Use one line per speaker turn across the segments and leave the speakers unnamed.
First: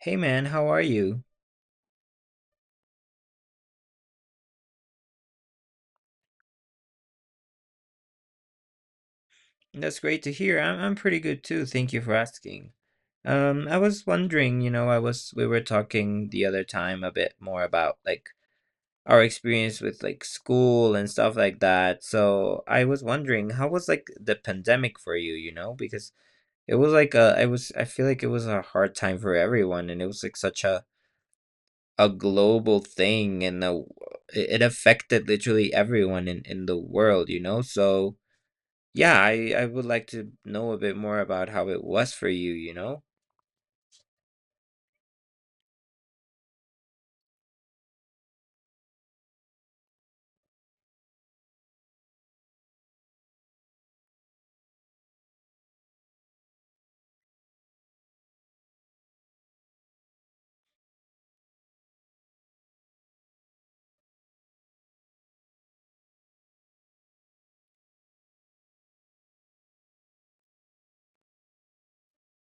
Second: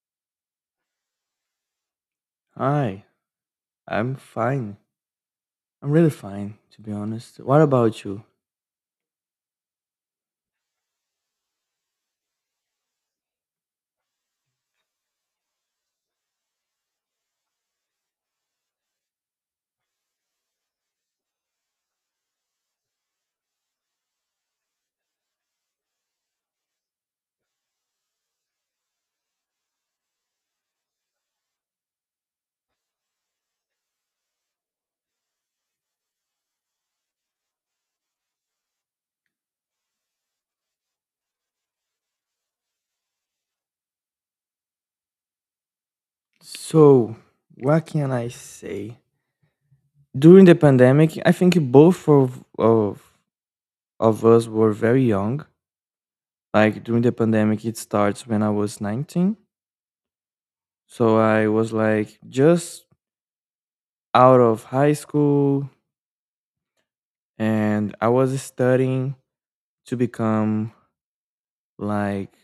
Hey man, how are you?
Hi, I'm fine. I'm really fine, to be honest. What about you?
That's great to hear. I'm pretty good too. Thank you for asking. I was wondering, I was we were talking the other time a bit more about like our experience with like school and stuff like that. So I was wondering, how was like the pandemic for you, you know? Because it was like a, I was I feel like it was a hard time for everyone, and it was like such a global thing, and the it it affected literally everyone in the world, you know? So. Yeah, I would like to know a bit more about how it was for you, you know?
So, what can I say? During the pandemic, I think both of us were very young. Like, during the pandemic, it starts when I was 19. So, I was like just out of high school and I was studying to become like,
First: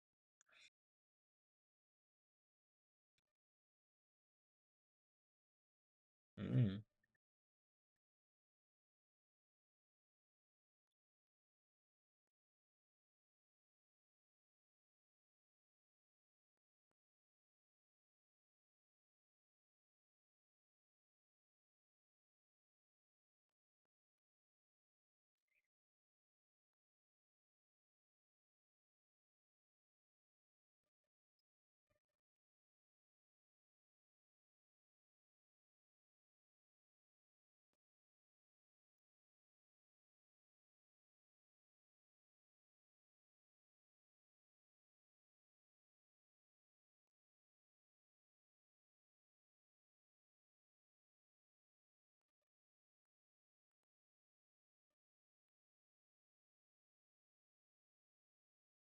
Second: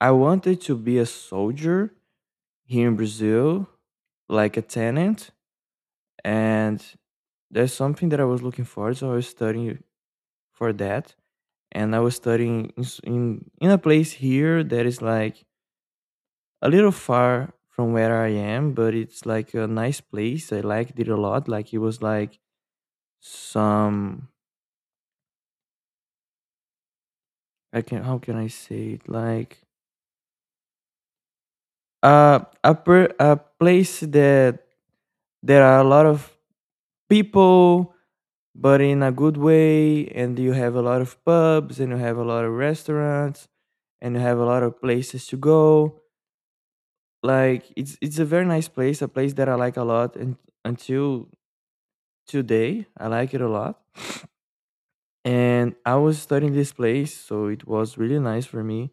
I wanted to be a soldier here in Brazil, like a tenant,
Mm.
and there's something that I was looking for, so I was studying for that, and I was studying in a place here that is like a little far from where I am, but it's like a nice place. I liked it a lot. Like it was like some, I can, how can I say it, like a a place that there are a lot of people but in a good way, and you have a lot of pubs and you have a lot of restaurants and you have a lot of places to go. Like it's a very nice place, a place that I like a lot, and until today I like it a lot. And I was studying this place, so it was really nice for me,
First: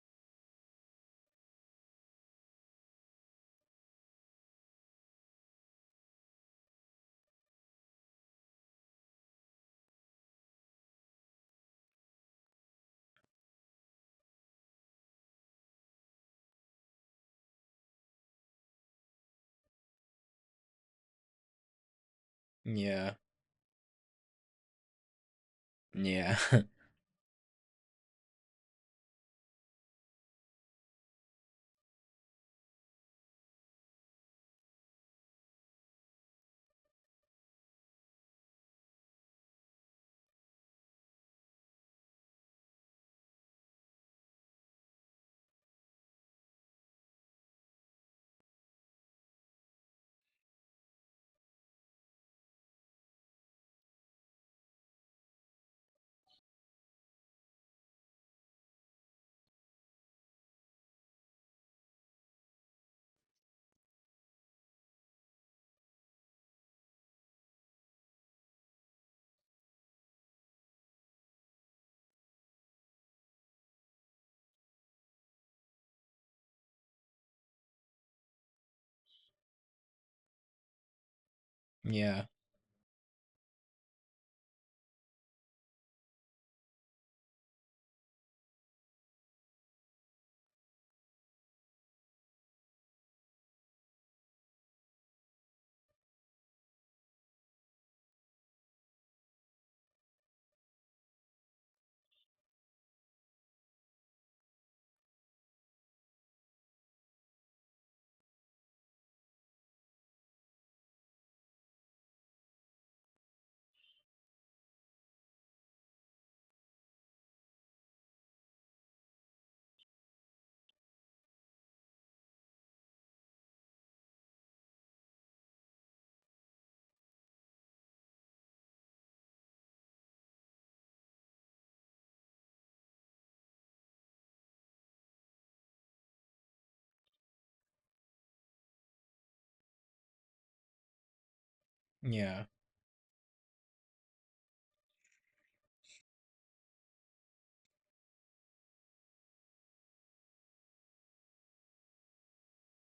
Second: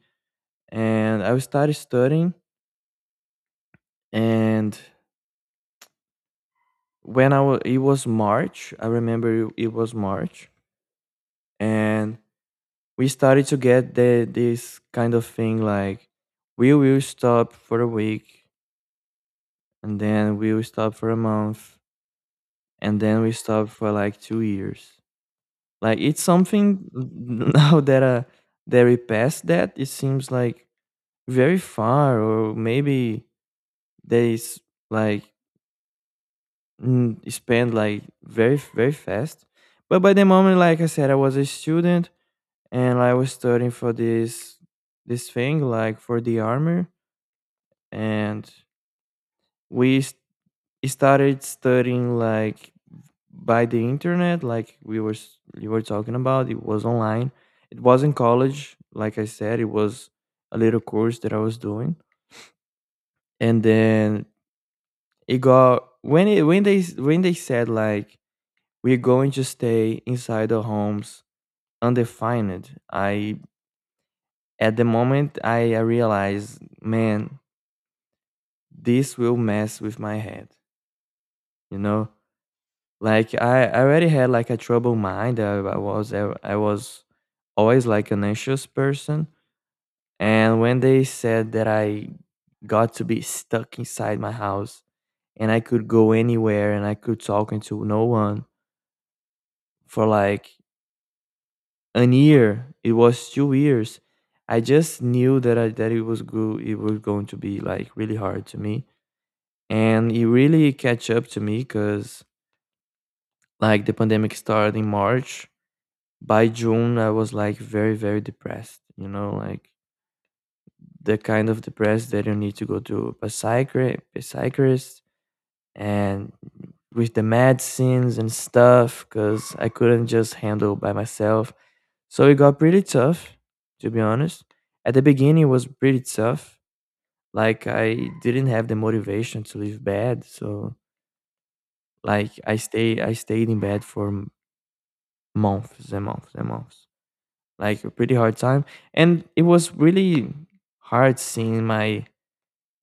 and I started studying. And when I was, it was March, I remember it, it was March. And we started to get this kind of thing like we will stop for a week, and then we will stop for a month, and
Yeah.
then we stop for like 2 years. Like it's
Yeah.
something now that that we passed, that it seems like very far, or maybe they like, spend like very fast. But by the moment, like I said, I was a student, and I was studying for this thing, like for the army. And we started studying like by the internet. Like we were you were talking about, it was online. It wasn't college, like I said, it was a little course that I was doing. And then it got, when it, when they when they said like, we're going to stay inside our homes undefined, I, at the moment, I realized, man, this will mess with my head, you know.
Yeah.
Like I already had like a troubled mind. I was always like an anxious person, and when they said that I got to be stuck inside my house and I could go anywhere and I could talk to no one for like an year, it was 2 years. I just knew that I, that it was it was going to be like really hard to me, and it really catch up to me, because like the pandemic started in March. By June, I was like very depressed, you know, like the kind of depressed that you need to go to a psychiatrist, and with the medicines and stuff, because I couldn't just handle by myself. So it got pretty tough, to be honest. At the beginning, it was pretty tough. Like I didn't have the motivation to leave bed, so like
Yeah.
I stayed in bed for months and months and months. Like a pretty hard time, and it was really hard seeing my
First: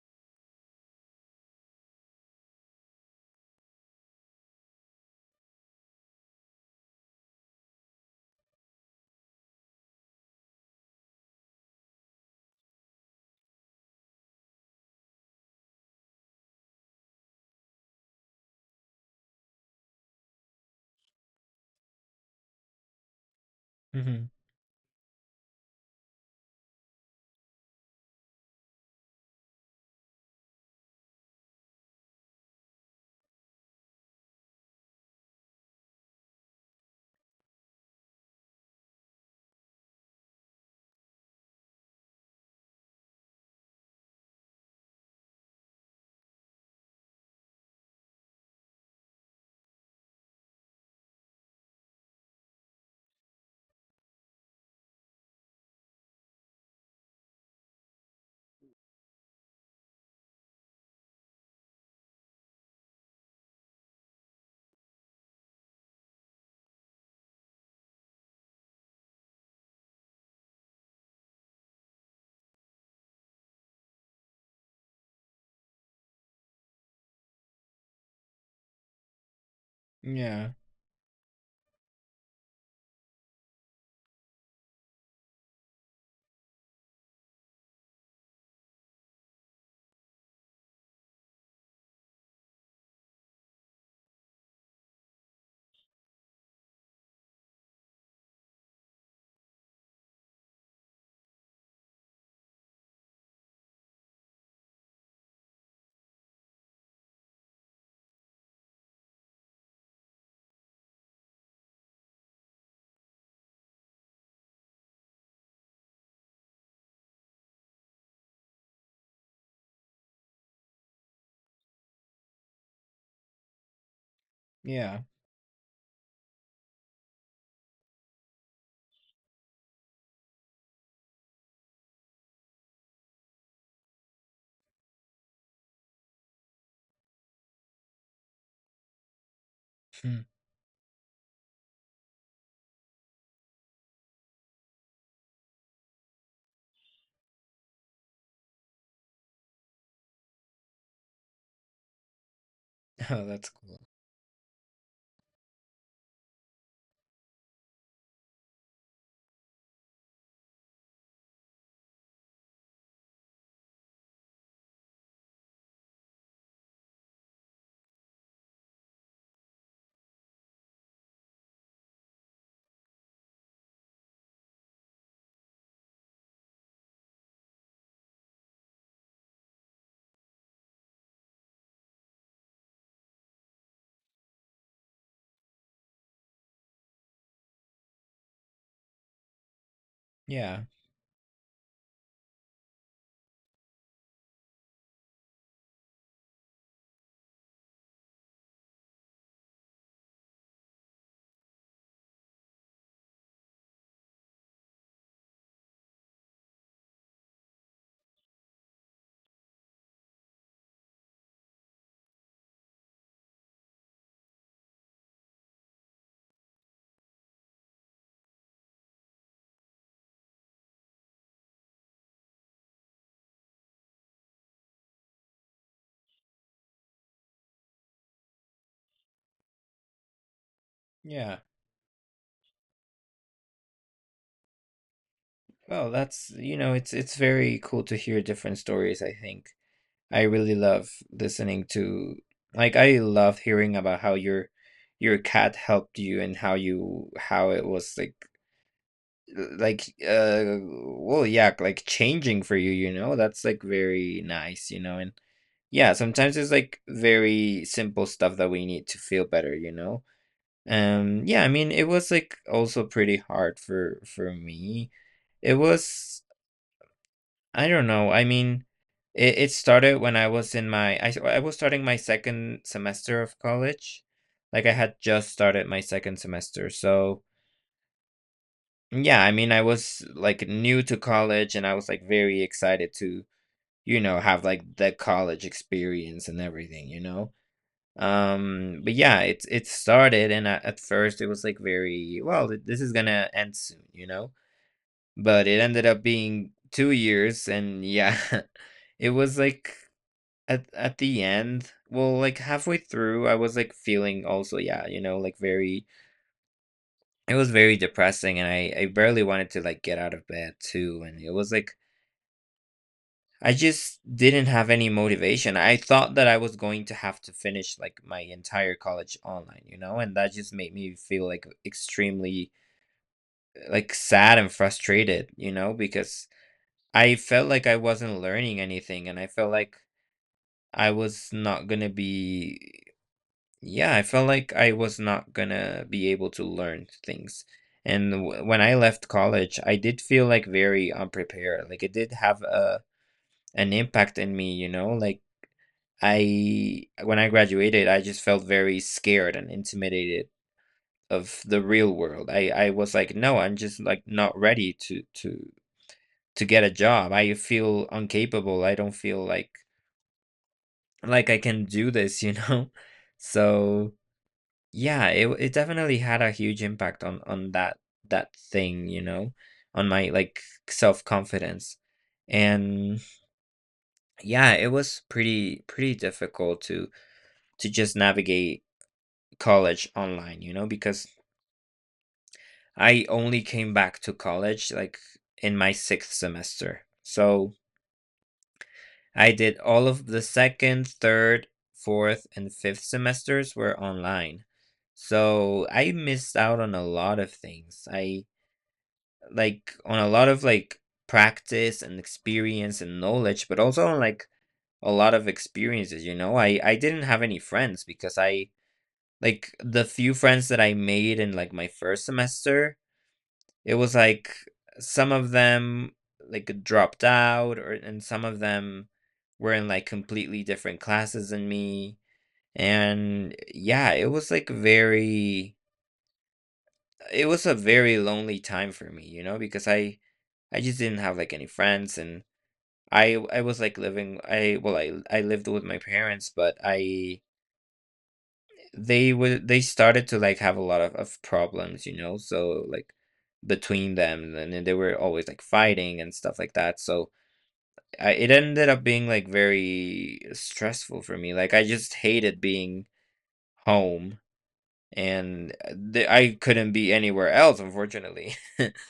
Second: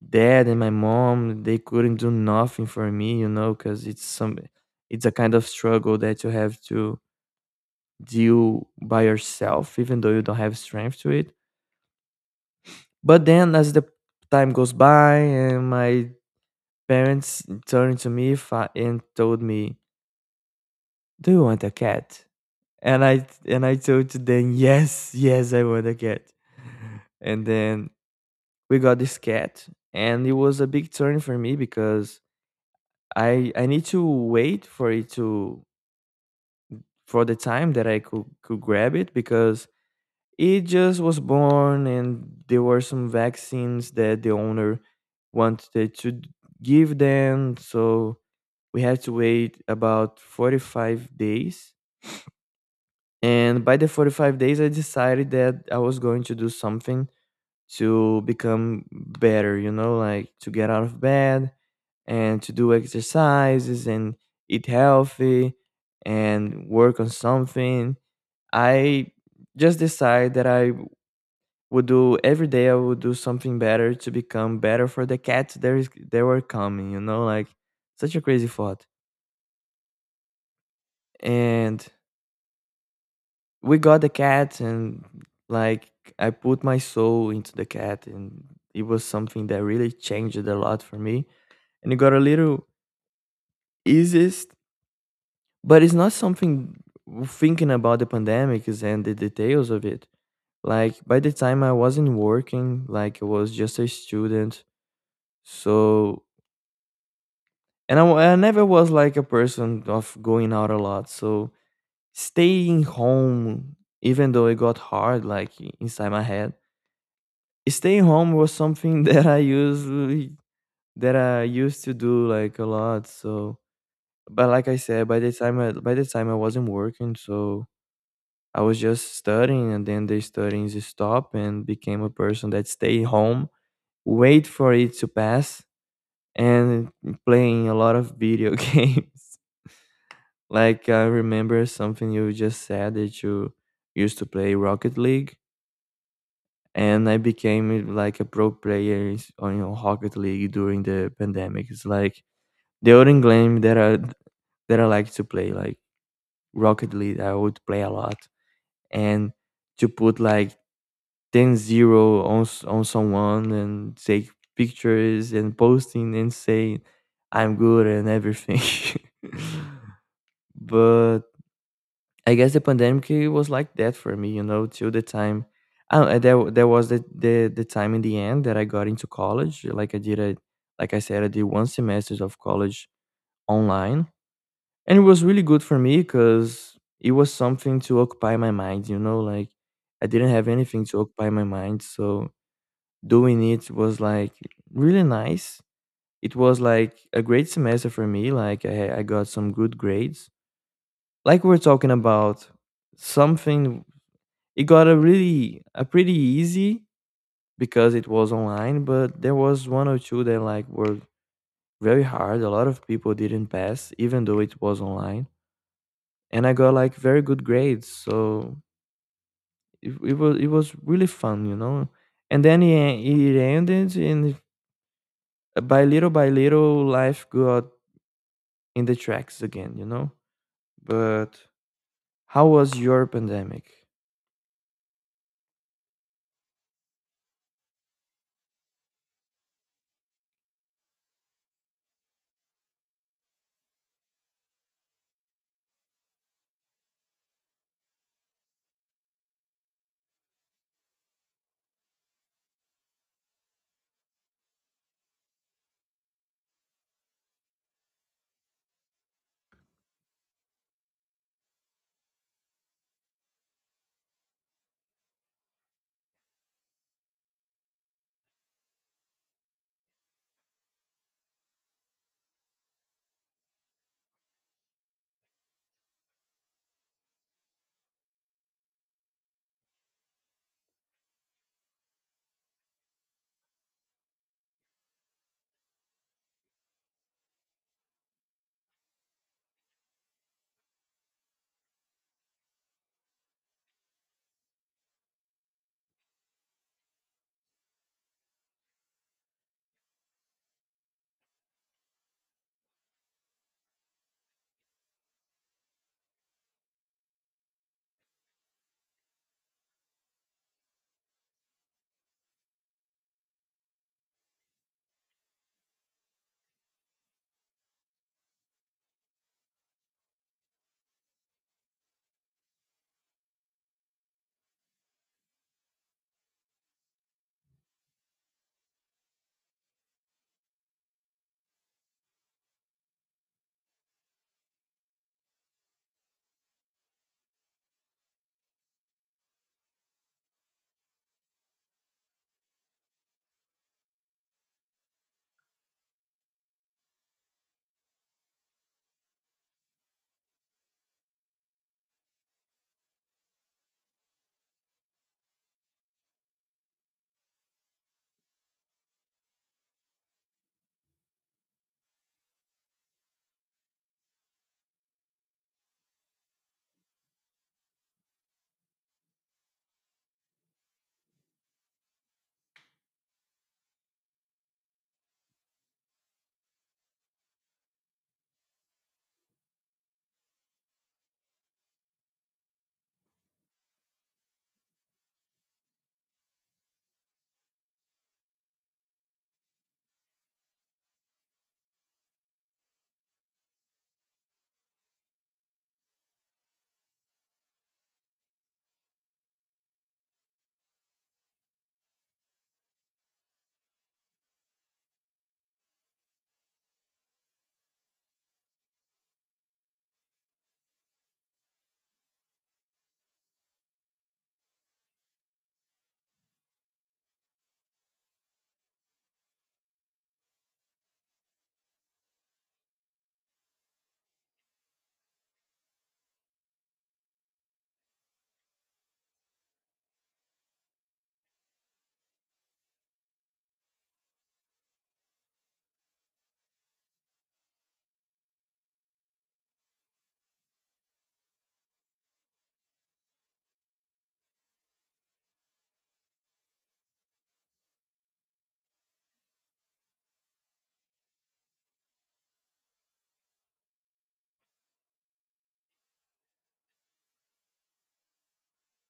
dad and my mom. They couldn't do nothing for me, you know, because it's some, it's a kind of struggle that you have to deal by yourself even though you don't have strength to it. But then as the time goes by, and my parents turned to me, and told me, do you want a cat? And I told
Hmm.
them, yes, yes, I want a cat. And then we got this cat, and it was a big turn for me, because I need to wait for it to, for the time that I could grab it, because it just was born, and there were some vaccines that the owner wanted to give them, so we had to wait about 45 days. And by the 45 days, I decided that I was going to do something to become better, you know, like to get out of bed and to do exercises and eat healthy and work on something. I just decide that I would do every day, I would do something better to become better for the cats there is, they were coming, you know, like such a crazy thought.
Yeah.
And we got the cat, and like I put my soul into the cat, and it was something that really changed a lot for me, and it got a little easiest, but it's not something. Thinking about the pandemics and the details of it, like by the time I wasn't working, like I was just a student. So, and I, I never was like a person of going out a lot. So staying home, even though it got hard, like inside my head, staying home was something that I used to do like a lot. So, but like I
Yeah.
said, by the time I by the time I wasn't working, so I was just studying, and then the studying stopped, and became a person that stay home, wait for it to pass, and playing a lot of video games.
Hmm.
Like I remember something you just said that you used to play Rocket League, and I became like a pro player on, you know, Rocket League during the pandemic. It's like the only
Oh, that's
game
cool.
that I like to play, like Rocket League. I would play a lot, and to put like 10-0 on, on someone, and take pictures and posting and say I'm good and everything. But I guess the pandemic, it was like that for me, you know, till the time. Oh, and there was the time in the end that I got into college. Like like I said, I did one semester of college online, and it was really good for me because it was something to occupy my mind, you know, like I didn't have
Yeah.
anything to occupy my mind, so doing it was like really nice. It was like a great semester for me. Like I got some good grades. Like we, we're talking about something. It got a really a pretty easy, because it was online, but there was one or two that like were very hard. A lot of people didn't pass even though it was online. And I got like very good grades. So it was really fun, you know. And then it ended, and by little, life got in the tracks again, you know. But
Yeah.
how was your pandemic?
Well, that's you know, it's very cool to hear different stories, I think. I really love listening to like I love hearing about how your cat helped you and how you how it was like well, yeah, like changing for you, you know. That's like very nice, you know. And yeah, sometimes it's like very simple stuff that we need to feel better, you know. Yeah, I mean it was like also pretty hard for me. It was, I don't know, I mean, it started when I was in my I, s- I was starting my second semester of college. Like I had just started my second semester. So yeah, I mean, I was like new to college and I was like very excited to, you know, have like the college experience and everything, you know? But yeah, it's it started and at first it was like very, well, this is gonna end soon, you know? But it ended up being 2 years and yeah, it was like at the end, well, like halfway through, I was like feeling also, yeah, you know, like very. It was very depressing, and I barely wanted to, like, get out of bed too, and it was like I just didn't have any motivation. I thought that I was going to have to finish, like, my entire college online, you know, and that just made me feel, like, extremely, like, sad and frustrated, you know, because I felt like I wasn't learning anything, and I felt like I was not gonna be. Yeah, I felt like I was not gonna be able to learn things. And when I left college, I did feel like very unprepared. Like it did have a an impact in me, you know? Like I when I graduated, I just felt very scared and intimidated of the real world. I was like, no, I'm just like not ready to get a job. I feel incapable. I don't feel like I can do this, you know? So yeah, it definitely had a huge impact on that thing, you know, on my like self-confidence. And yeah, it was pretty pretty difficult to just navigate college online, you know, because I only came back to college like in my sixth semester. So I did all of the second, third, fourth, and fifth semesters were online. So I missed out on a lot of things. I like on a lot of like practice and experience and knowledge but also on like a lot of experiences, you know. I didn't have any friends because I like the few friends that I made in like my first semester, it was like some of them like dropped out or and some of them were in like completely different classes than me. And yeah, it was like very. It was a very lonely time for me, you know, because I just didn't have like any friends. And I was like living, I well I lived with my parents, but I they would, they started to like have a lot of problems, you know, so like between them. And then they were always like fighting and stuff like that, so I, it ended up being like very stressful for me, like I just hated being home. And the, I couldn't be anywhere else, unfortunately.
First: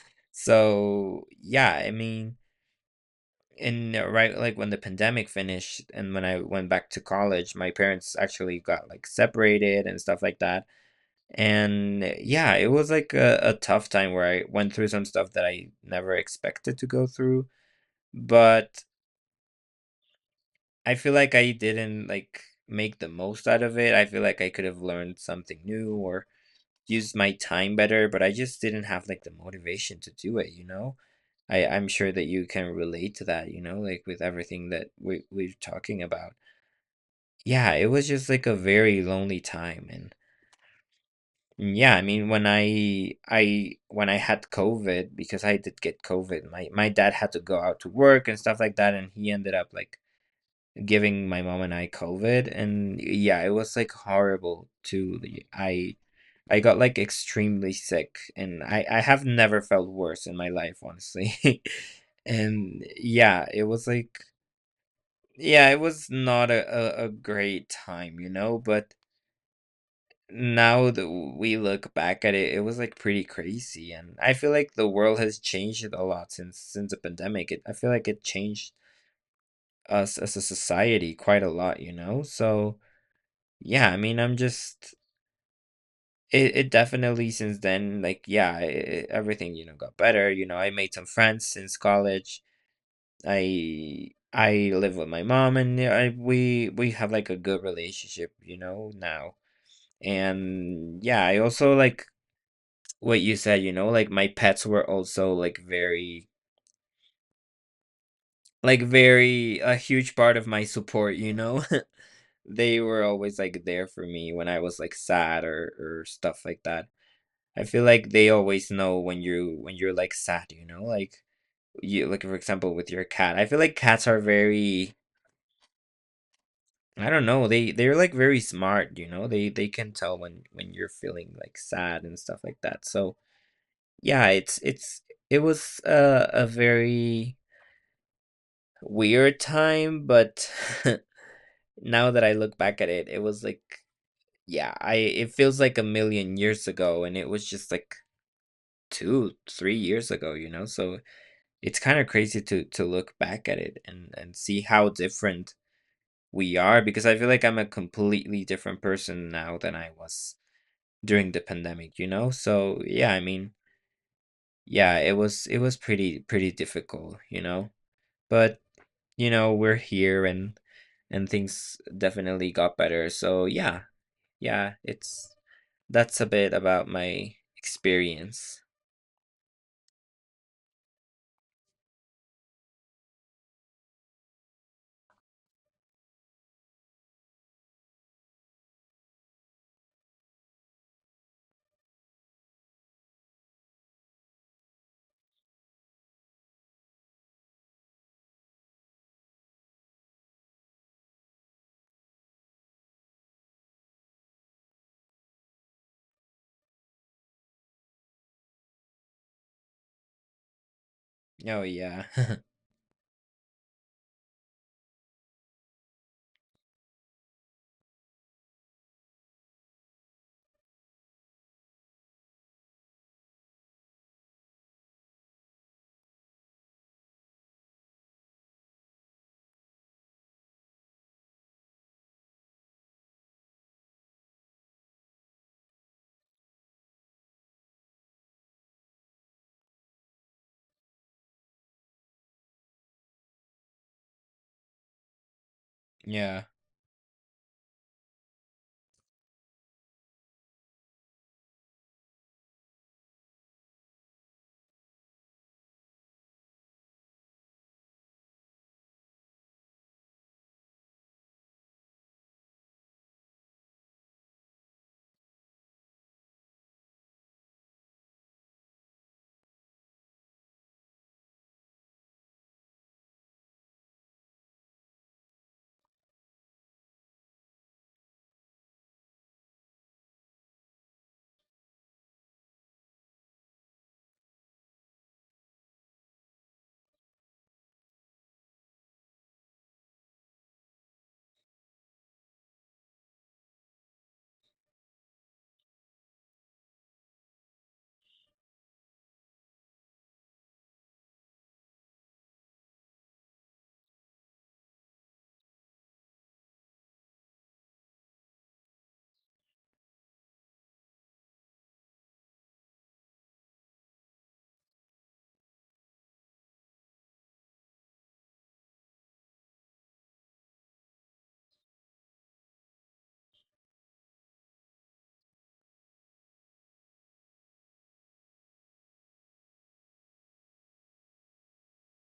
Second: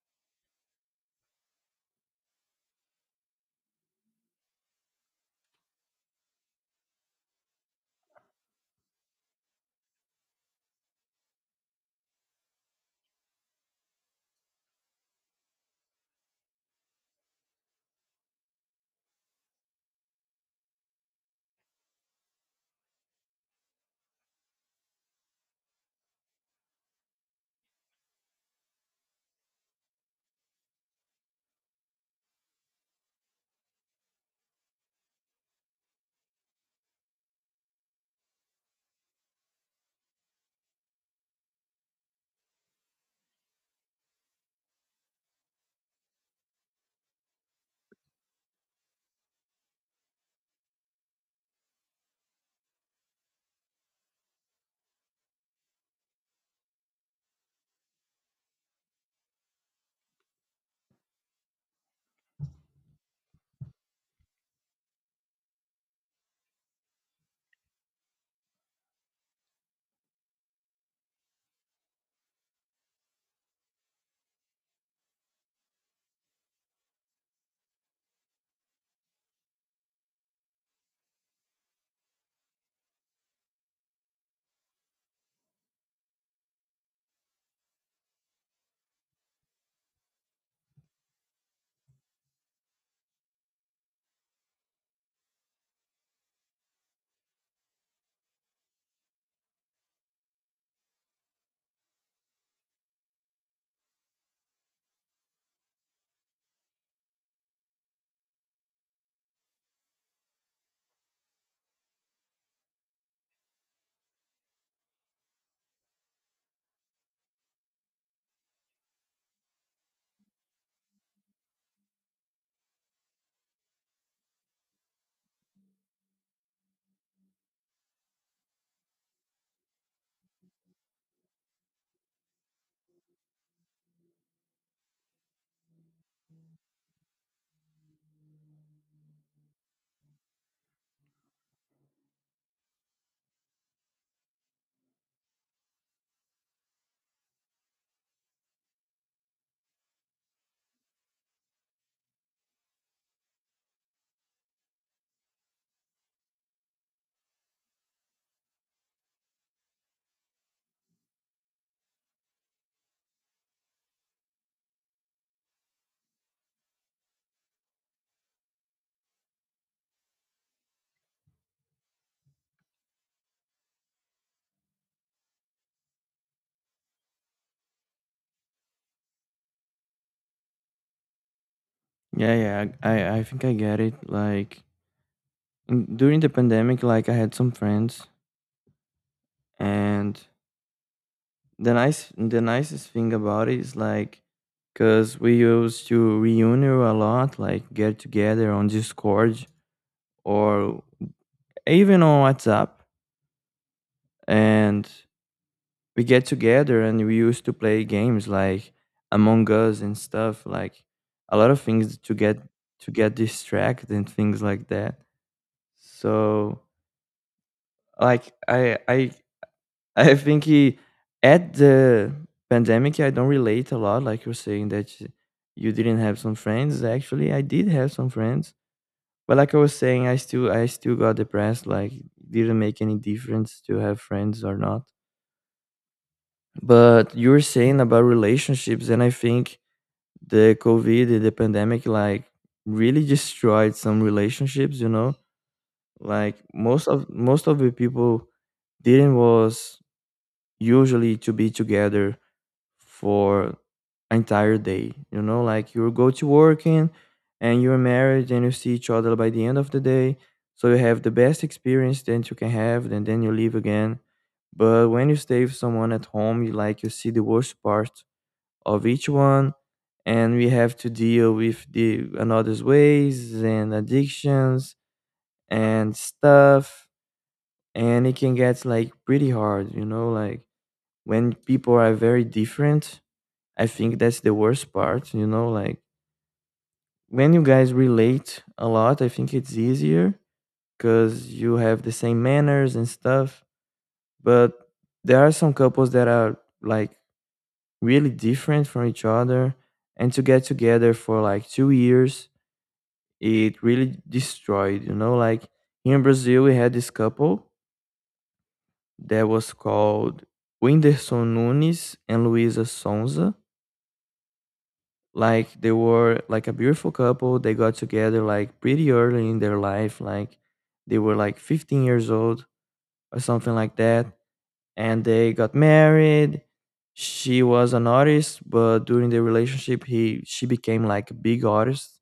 So yeah, I mean, and right, like when the pandemic finished and when I went back to college, my parents actually got like separated and stuff like that. And yeah, it was like a tough time where I went through some stuff that I never expected to go through. But I feel like I didn't like make the most out of it. I feel like I could have learned something new or used my time better, but I just didn't have like the motivation to do it, you know. I'm sure that you can relate to that, you know, like with everything that we're talking about. Yeah, it was just like a very lonely time. And yeah, I mean, when I had COVID, because I did get COVID, my dad had to go out to work and stuff like that, and he ended up like giving my mom and I COVID. And yeah, it was like horrible too. I got like extremely sick, and I have never felt worse in my life, honestly. And yeah, it was like yeah, it was not a great time, you know. But now that we look back at it, it was like pretty crazy. And I feel like the world has changed a lot since the pandemic. It, I feel like it changed us as a society quite a lot, you know? So yeah, I mean, I'm just it, it definitely since then, like yeah, everything, you know, got better. You know, I made some friends since college. I live with my mom, and yeah, I, we have like a good relationship, you know, now. And yeah, I also like what you said, you know, like my pets were also like very a huge part of my support, you know. They were always like there for me when I was like sad or stuff like that. I feel like they always know when you when you're like sad, you know, like you like for example with your cat. I feel like cats are very I don't know, they're like very smart, you know. They can tell when you're feeling like sad and stuff like that. So, yeah, it was a very weird time, but now that I look back at it, it was like yeah, I it feels like a million years ago, and it was just like 2, 3 years ago, you know? So it's kind of crazy to look back at it and see how different we are, because I feel like I'm a completely different person now than I was during the pandemic, you know? So yeah, I mean, yeah, it was pretty pretty difficult, you know? But you know we're here, and things definitely got better, so yeah. Yeah, it's that's a bit about my experience.
Yeah, yeah, I think I get it. Like in, during the pandemic, like I had some friends, and the nice, the nicest thing about it is like, cause we used to reunion a lot, like get together on Discord, or even on WhatsApp. And we get together and we used to play games like Among Us and stuff, like a lot of
Oh
things
yeah.
to get, to get distracted and things like that. So, like I I think he, at the pandemic I don't relate a lot. Like you're saying that you didn't have some friends. Actually, I did have some friends, but like I was saying, I still got depressed. Like didn't make any difference to have friends or not. But you were saying about relationships, and I think the COVID, and the pandemic, like really destroyed some relationships. You know, like
Yeah.
most of the people didn't was usually to be together for entire day. You know, like you go to working, and you're married, and you see each other by the end of the day. So you have the best experience that you can have, and then you leave again. But when you stay with someone at home, you like you see the worst part of each one, and we have to deal with the another's ways and addictions and stuff, and it can get like pretty hard, you know, like when people are very different. I think that's the worst part, you know, like when you guys relate a lot, I think it's easier because you have the same manners and stuff. But there are some couples that are like really different from each other, and to get together for like 2 years, it really destroyed, you know, like here in Brazil we had this couple that was called Whindersson Nunes and Luisa Sonza. Like they were like a beautiful couple. They got together like pretty early in their life, like they were like 15 years old or something like that. And they got married. She was an artist, but during the relationship he she became like a big artist,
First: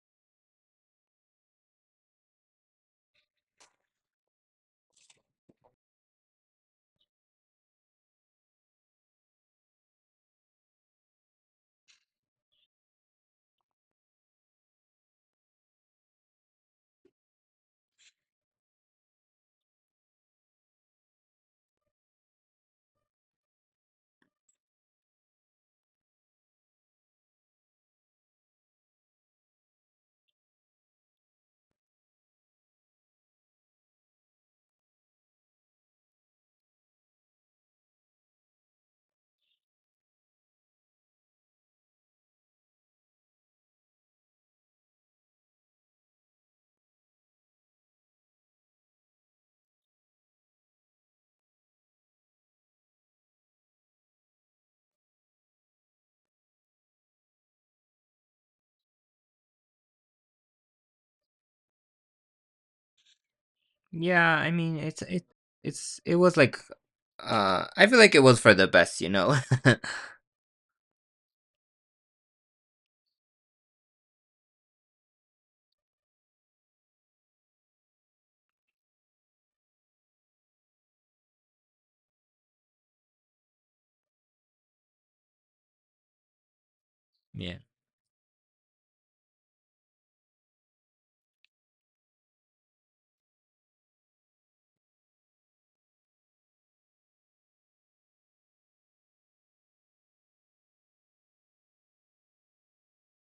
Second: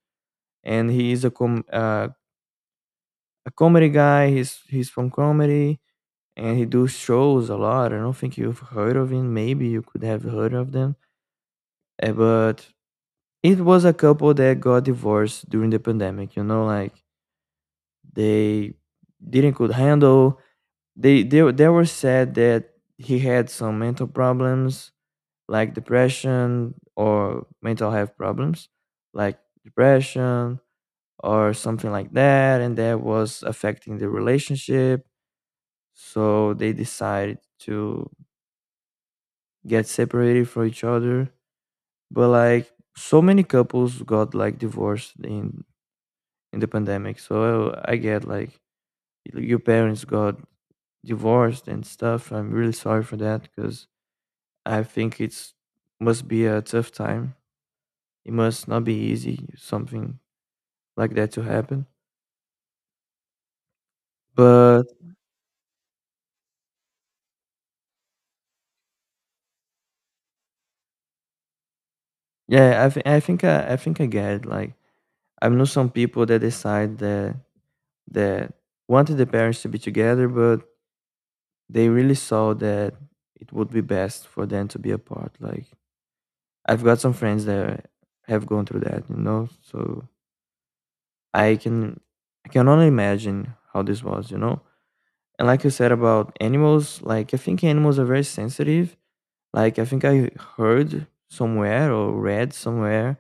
and he is a comedy guy. He's from comedy and he do shows a lot. I don't think you've heard of him. Maybe you could have heard of them. But it was a couple that got divorced during the pandemic. Like they didn't could handle. They were said that he had some mental problems, like depression or mental health problems, like depression or something like that, and that was affecting the relationship. So they decided to get separated from each other. But like so many couples got like divorced in the pandemic. So I get like your parents got divorced and stuff. I'm really sorry for that, because I think it's must be a tough time. It must not be easy, something like that to happen.
Yeah, I mean,
But
it's it was like I feel like it was for the best, you know.
yeah, I think I get it. Like, I know some people that decide that wanted the parents to be together, but they really saw that it would be best for them to be apart. Like, I've got some friends
Yeah.
that have gone through that, you know. So I can I can only imagine how this was, you know. And like you said about animals, like, I think animals are very sensitive. Like, I think I heard somewhere or read somewhere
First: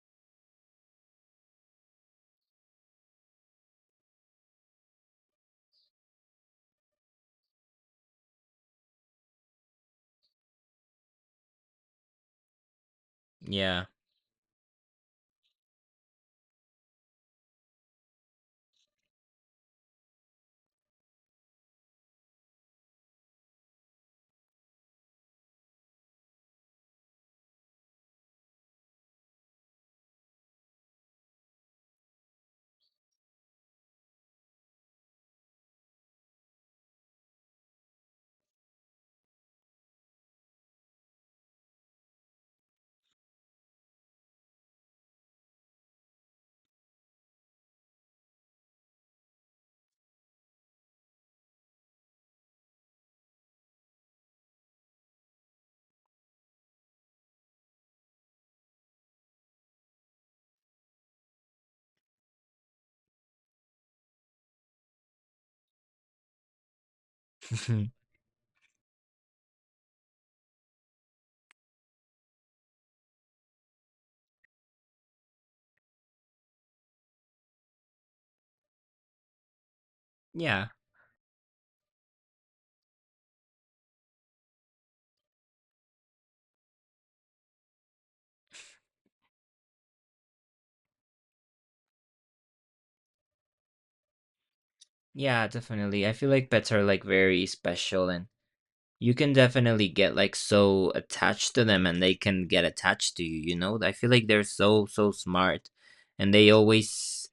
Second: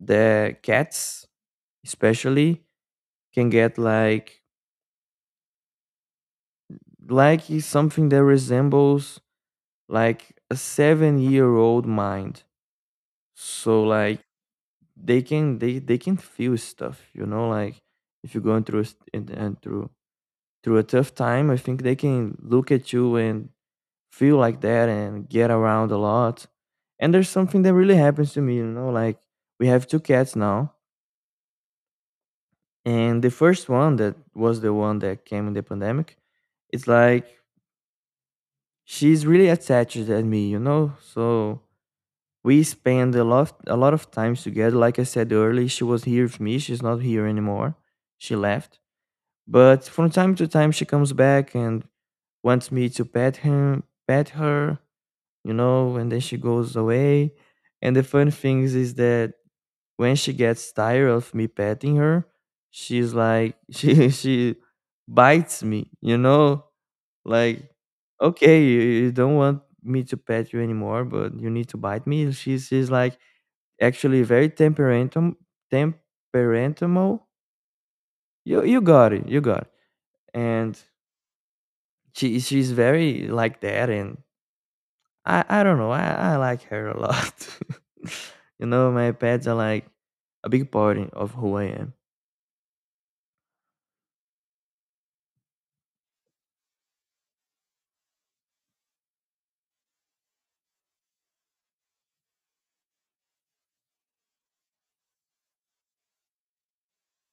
that cats especially can get like is something that resembles like a 7-year old mind. So
Yeah.
like they can feel stuff, you know, like if you're going through a, st- and through through a tough time, I think they can look at you and feel like that and get around a lot. And there's something that really happens to me. Like we have two cats now, and the first one, that was the one that came in the pandemic, it's like she's really attached at me, so we spend a lot of times together. Like I said earlier, she was here with me. She's not here anymore, she left. But from time to time she comes back and wants me to pet her, and then she goes away. And the funny thing is that when she gets tired of me petting her, she's like she bites me? Like, okay, you don't want me to pet you anymore, but you need to bite me. She's like actually very temperamentum temperamental. You got it, you got it.
Yeah.
And she's very like that, and I don't know, I like her a lot. You know, my pets are like a big part of who I am.
Yeah, definitely. I feel like pets are like very special, and you can definitely get like so attached to them, and they can get attached to you, you know. I feel like they're so so smart, and they always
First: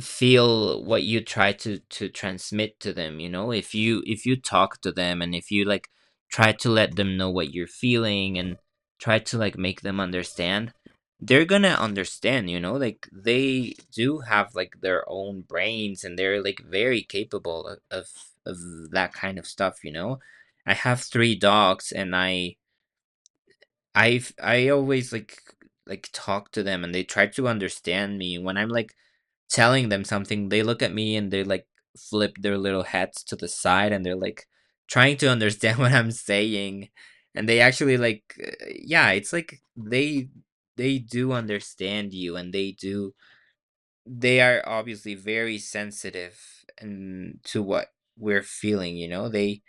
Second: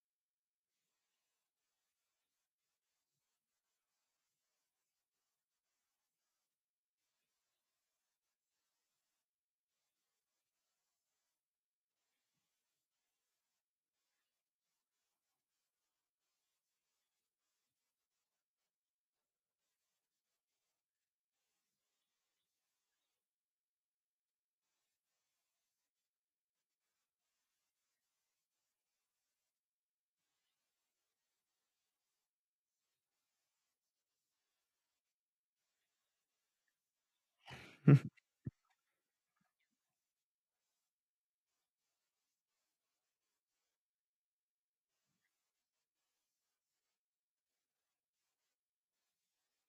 feel what you try to transmit to them, you know. If you talk to them and if you like try to let them know what you're feeling and try to like make them understand, they're gonna understand, you know, like they do have like their own brains, and they're like very capable of that kind of stuff, you know. I have three dogs, and I've I always like talk to them, and they try to understand me. When I'm like telling them something, they look at me, and they like flip their little heads to the side, and they're like trying to understand what I'm saying. And they actually like yeah, it's like they do understand you, and they are obviously very sensitive and to what we're feeling, you know?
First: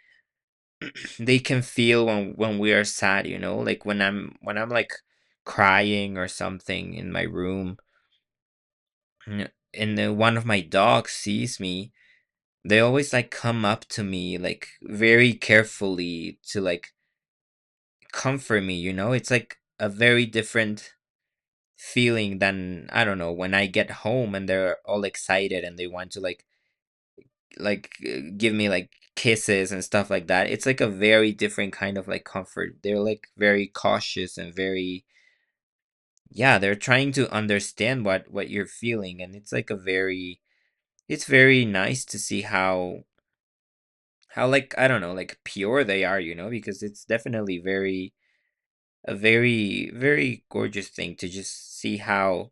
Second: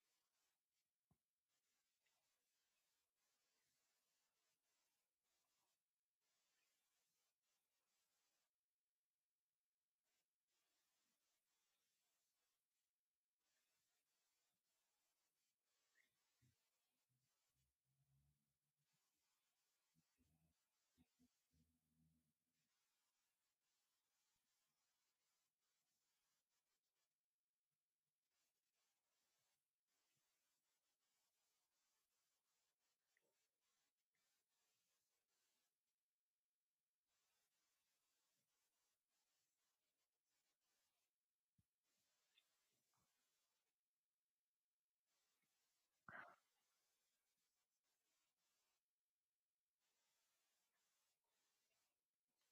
They can feel when we are sad, you know, like when I'm like crying or something in my room, and then one of my dogs sees me, they always like come up to me like very carefully to like comfort me, you know. It's like a very different feeling than I don't know, when I get home and they're all excited and they want to like give me like kisses and stuff like that. It's like a very different kind of like comfort. They're like very cautious and very yeah, they're trying to understand what you're feeling. And it's like a very, it's very nice to see how like I don't know like pure they are, you know, because it's definitely very a very very gorgeous thing to just see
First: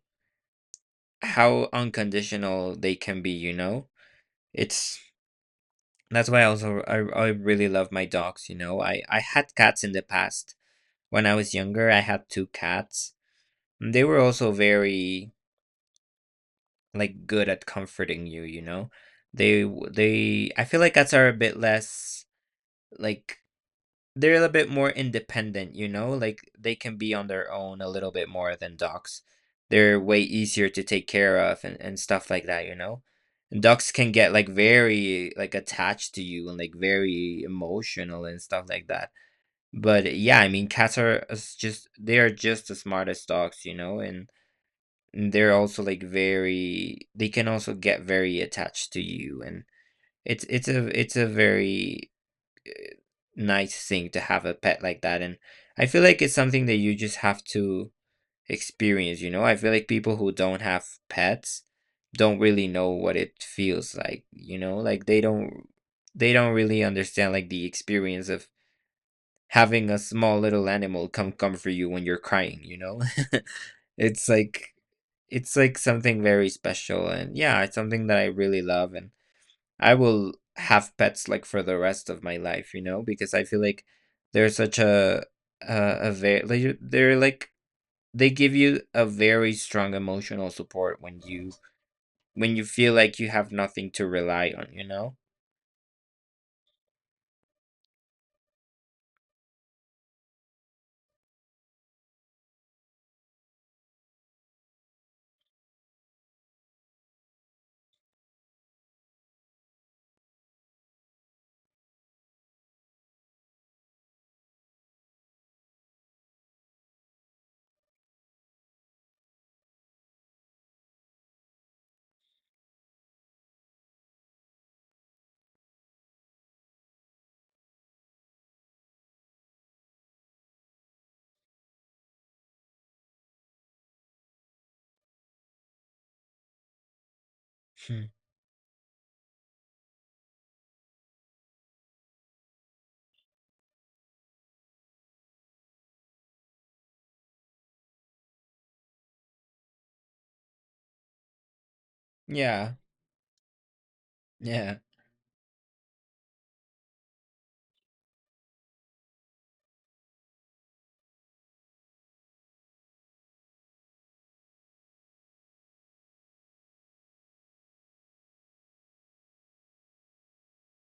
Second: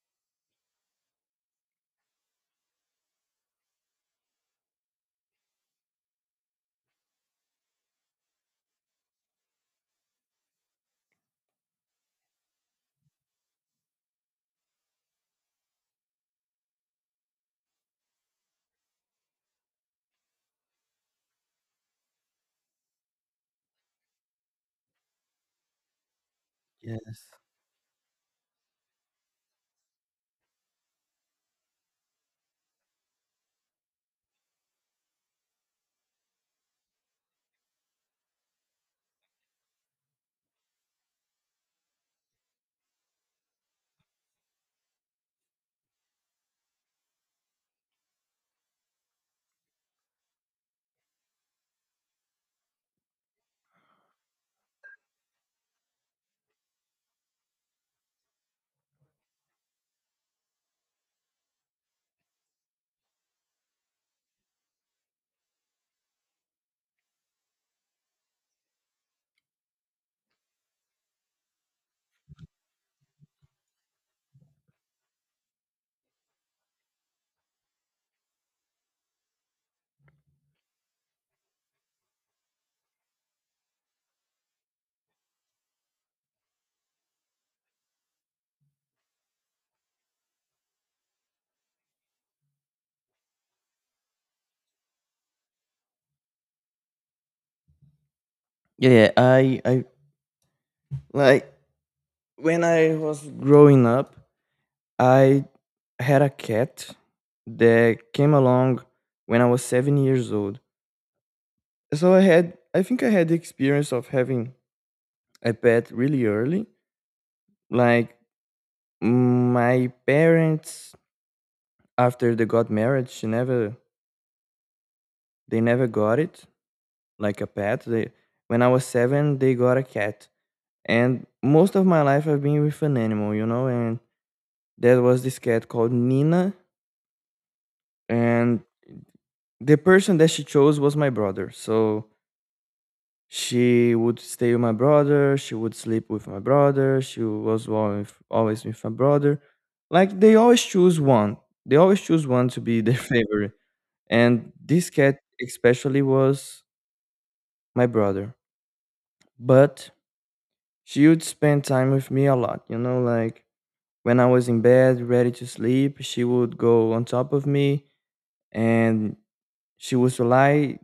how unconditional they can be, you know. It's that's why I also, I really love my dogs, you know. I had cats in the past when I was younger. I had two cats, and they were also very like good at comforting you, you know? They w- they I feel like cats are a bit less like they're a little bit more independent, you know? Like they can be on
Yes.
their own a little bit more than dogs. They're way easier to take care of, and stuff like that, you know? And dogs can get like very like attached to you and like very emotional and stuff like that. But yeah, I mean, cats are just they are just as smart as dogs, you know, and they're also like very they can also get very attached to you. And it's a very uh, nice thing to have a pet like that. And I feel like it's something that you just have to experience, you know. I feel like people who don't have pets don't really know what it feels like, you know, like they don't really understand like the experience of having a small little animal come comfort you when you're crying, you know. It's like it's like something very special. And yeah, it's something that I really love, and I will have pets like for the rest of my life, you know, because I feel like they're such a a very like, you- they're like they give you a very strong emotional support when you feel like you have nothing to rely on, you know?
Yeah. I, like, when I was growing up, I had a cat that came along when I was 7 years old. So I had, I think I had, the experience of having a pet really early. Like, my parents, after they got married, she never, they never got it like a pet. They, when I was 7, they got a cat. And most of my life I've been with an animal, you know. And there was this cat called Nina,
Hmm.
and the person that she chose was my brother. So she would stay with my brother, she would sleep with my brother, she was always always with my brother. Like, they always choose one. They always choose one to
Yeah.
be their favorite. And
Yeah.
this cat especially was my brother. But she would spend time with me a lot, you know, like when I was in bed ready to sleep, she would go on top of me, and she would lie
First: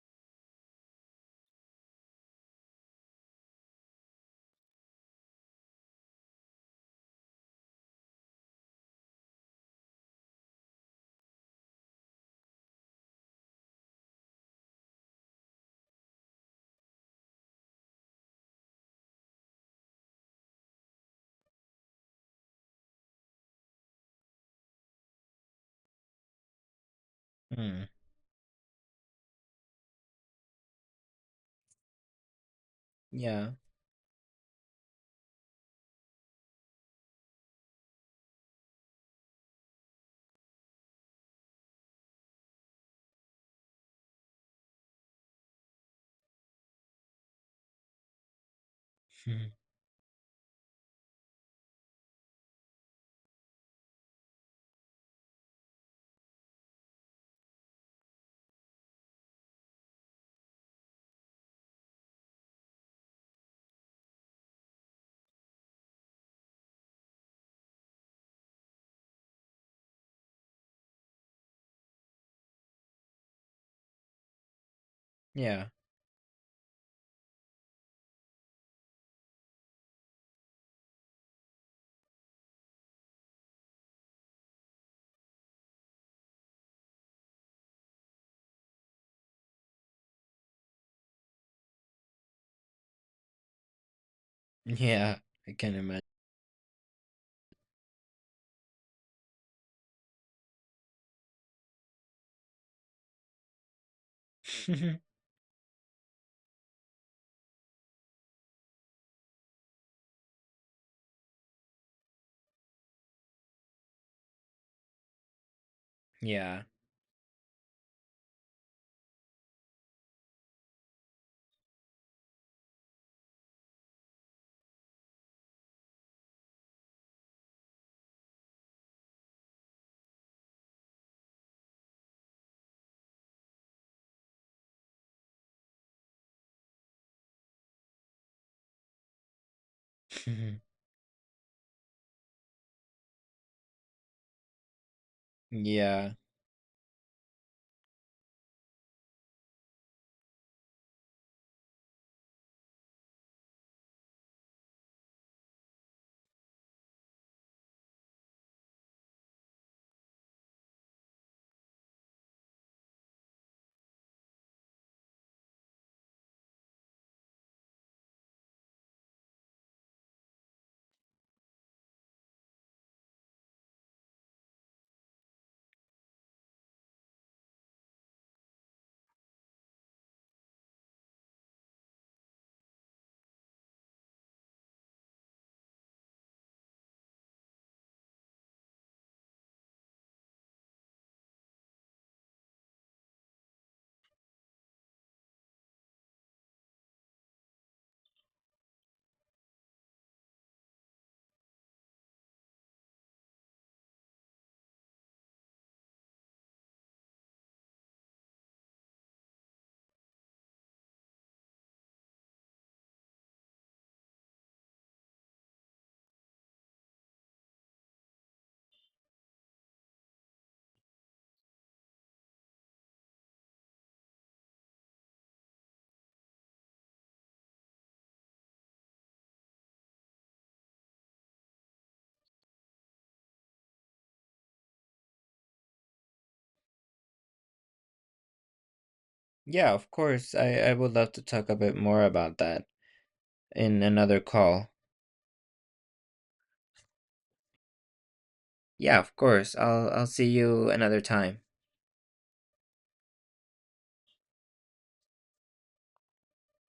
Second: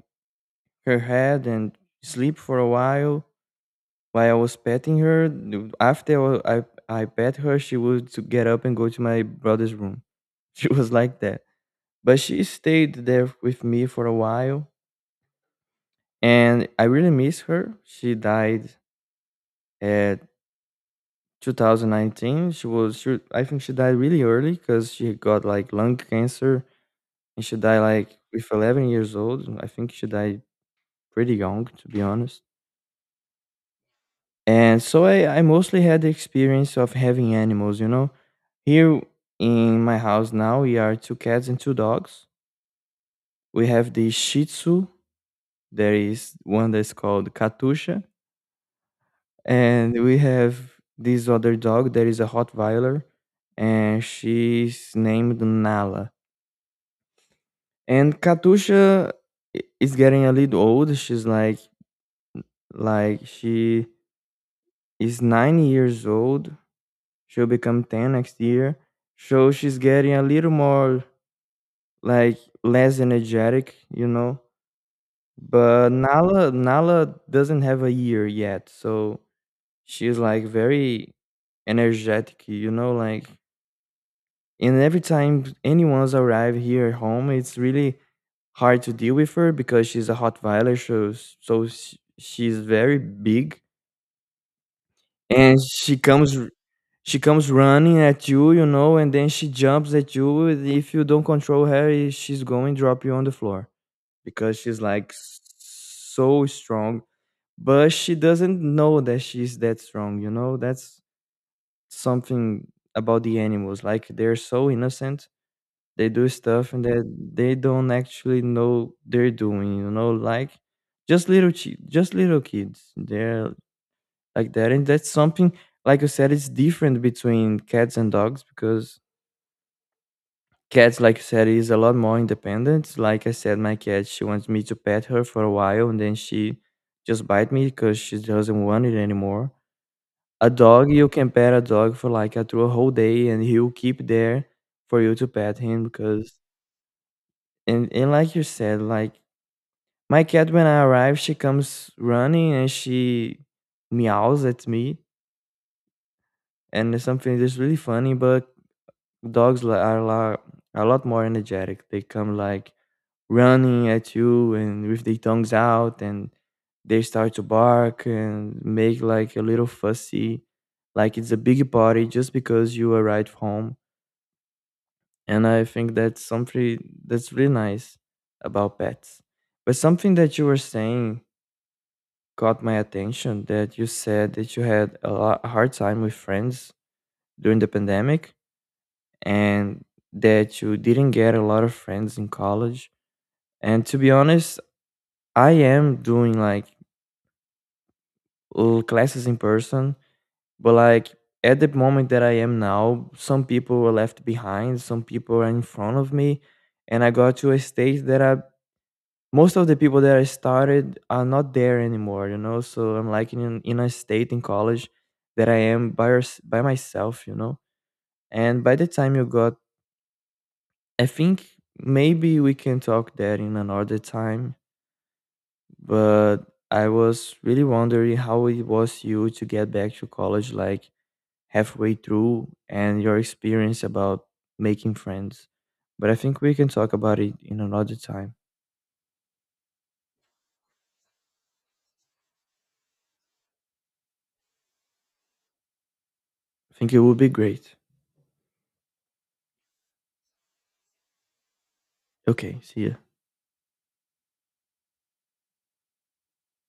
her head and sleep for a while. While I was petting her, after I pet her, she would to get up and go to my brother's room. She was like that. But she stayed there with me for a while, and I really miss her. She died at 2019. She was she, I think she died really early because she got like lung cancer, and she died
Hmm.
like with 11 years old. I think she died pretty young, to be honest.
Yeah.
And so I mostly had the experience of having animals. Here in my house now, we are two cats and two dogs. We have the Shih Tzu, there is one that's called Katusha,
Hmm.
and we have this other dog that is a Rottweiler, and she's named Nala. And Katusha is getting a little old. She's like she is 9 years old. She'll become 10 next year. So she's getting a little more, like, less energetic.
Yeah.
But Nala doesn't have a year yet, so she's like very energetic, you know, like, and every time anyone's arrive here at home, it's really hard to deal with her because she's a hot violet, so, she's very big.
Yeah. I
And
can
she comes running at you, you know, and then she jumps at you. If you don't control her, she's going to drop you on the floor because she's
imagine.
like so strong, but she doesn't know that she's that strong? That's something about the animals. Like, they're so innocent. They do
Yeah.
stuff and that they don't actually know they're doing, you know, like just little kids. They're like that, and that's something, like you said, it's different between cats and dogs because cats, like you said, is a lot more independent. Like I said, my cat, she wants me to pet her for a while, and then she just bite me because she doesn't want it anymore. A dog, you can pet a dog for like through a whole day and he'll keep there for you to pet him
Yeah.
because and like you said, like, my cat when I arrive she comes running, and she meows at me, and it's something that's really funny. But dogs are a lot more energetic. They come like running at you and with their tongues out, and they start to bark and make like a little fussy, like it's a big party just because you arrived home. And I think that's something that's really nice about pets. But something that you were saying caught my attention, that you said that you had hard time with friends during the pandemic and that you didn't get a lot of friends in college. And to be honest, I am doing like classes in person, but like at the moment that I am now, some people were left behind, some people are in front of me, and I got to a stage that I, most of the people that I started are not there anymore. So I'm like in a state in college that I am by myself. And by the time you got, I think maybe we can talk that in another time, but I was really wondering how it was you to get back to college like halfway through and your experience about making friends. But I think we can talk about it in another time.
Yeah, of course. I would love to talk a bit more about that in another call.
I think it would be great.
Yeah, of course. I'll see you another time.
Okay, see ya.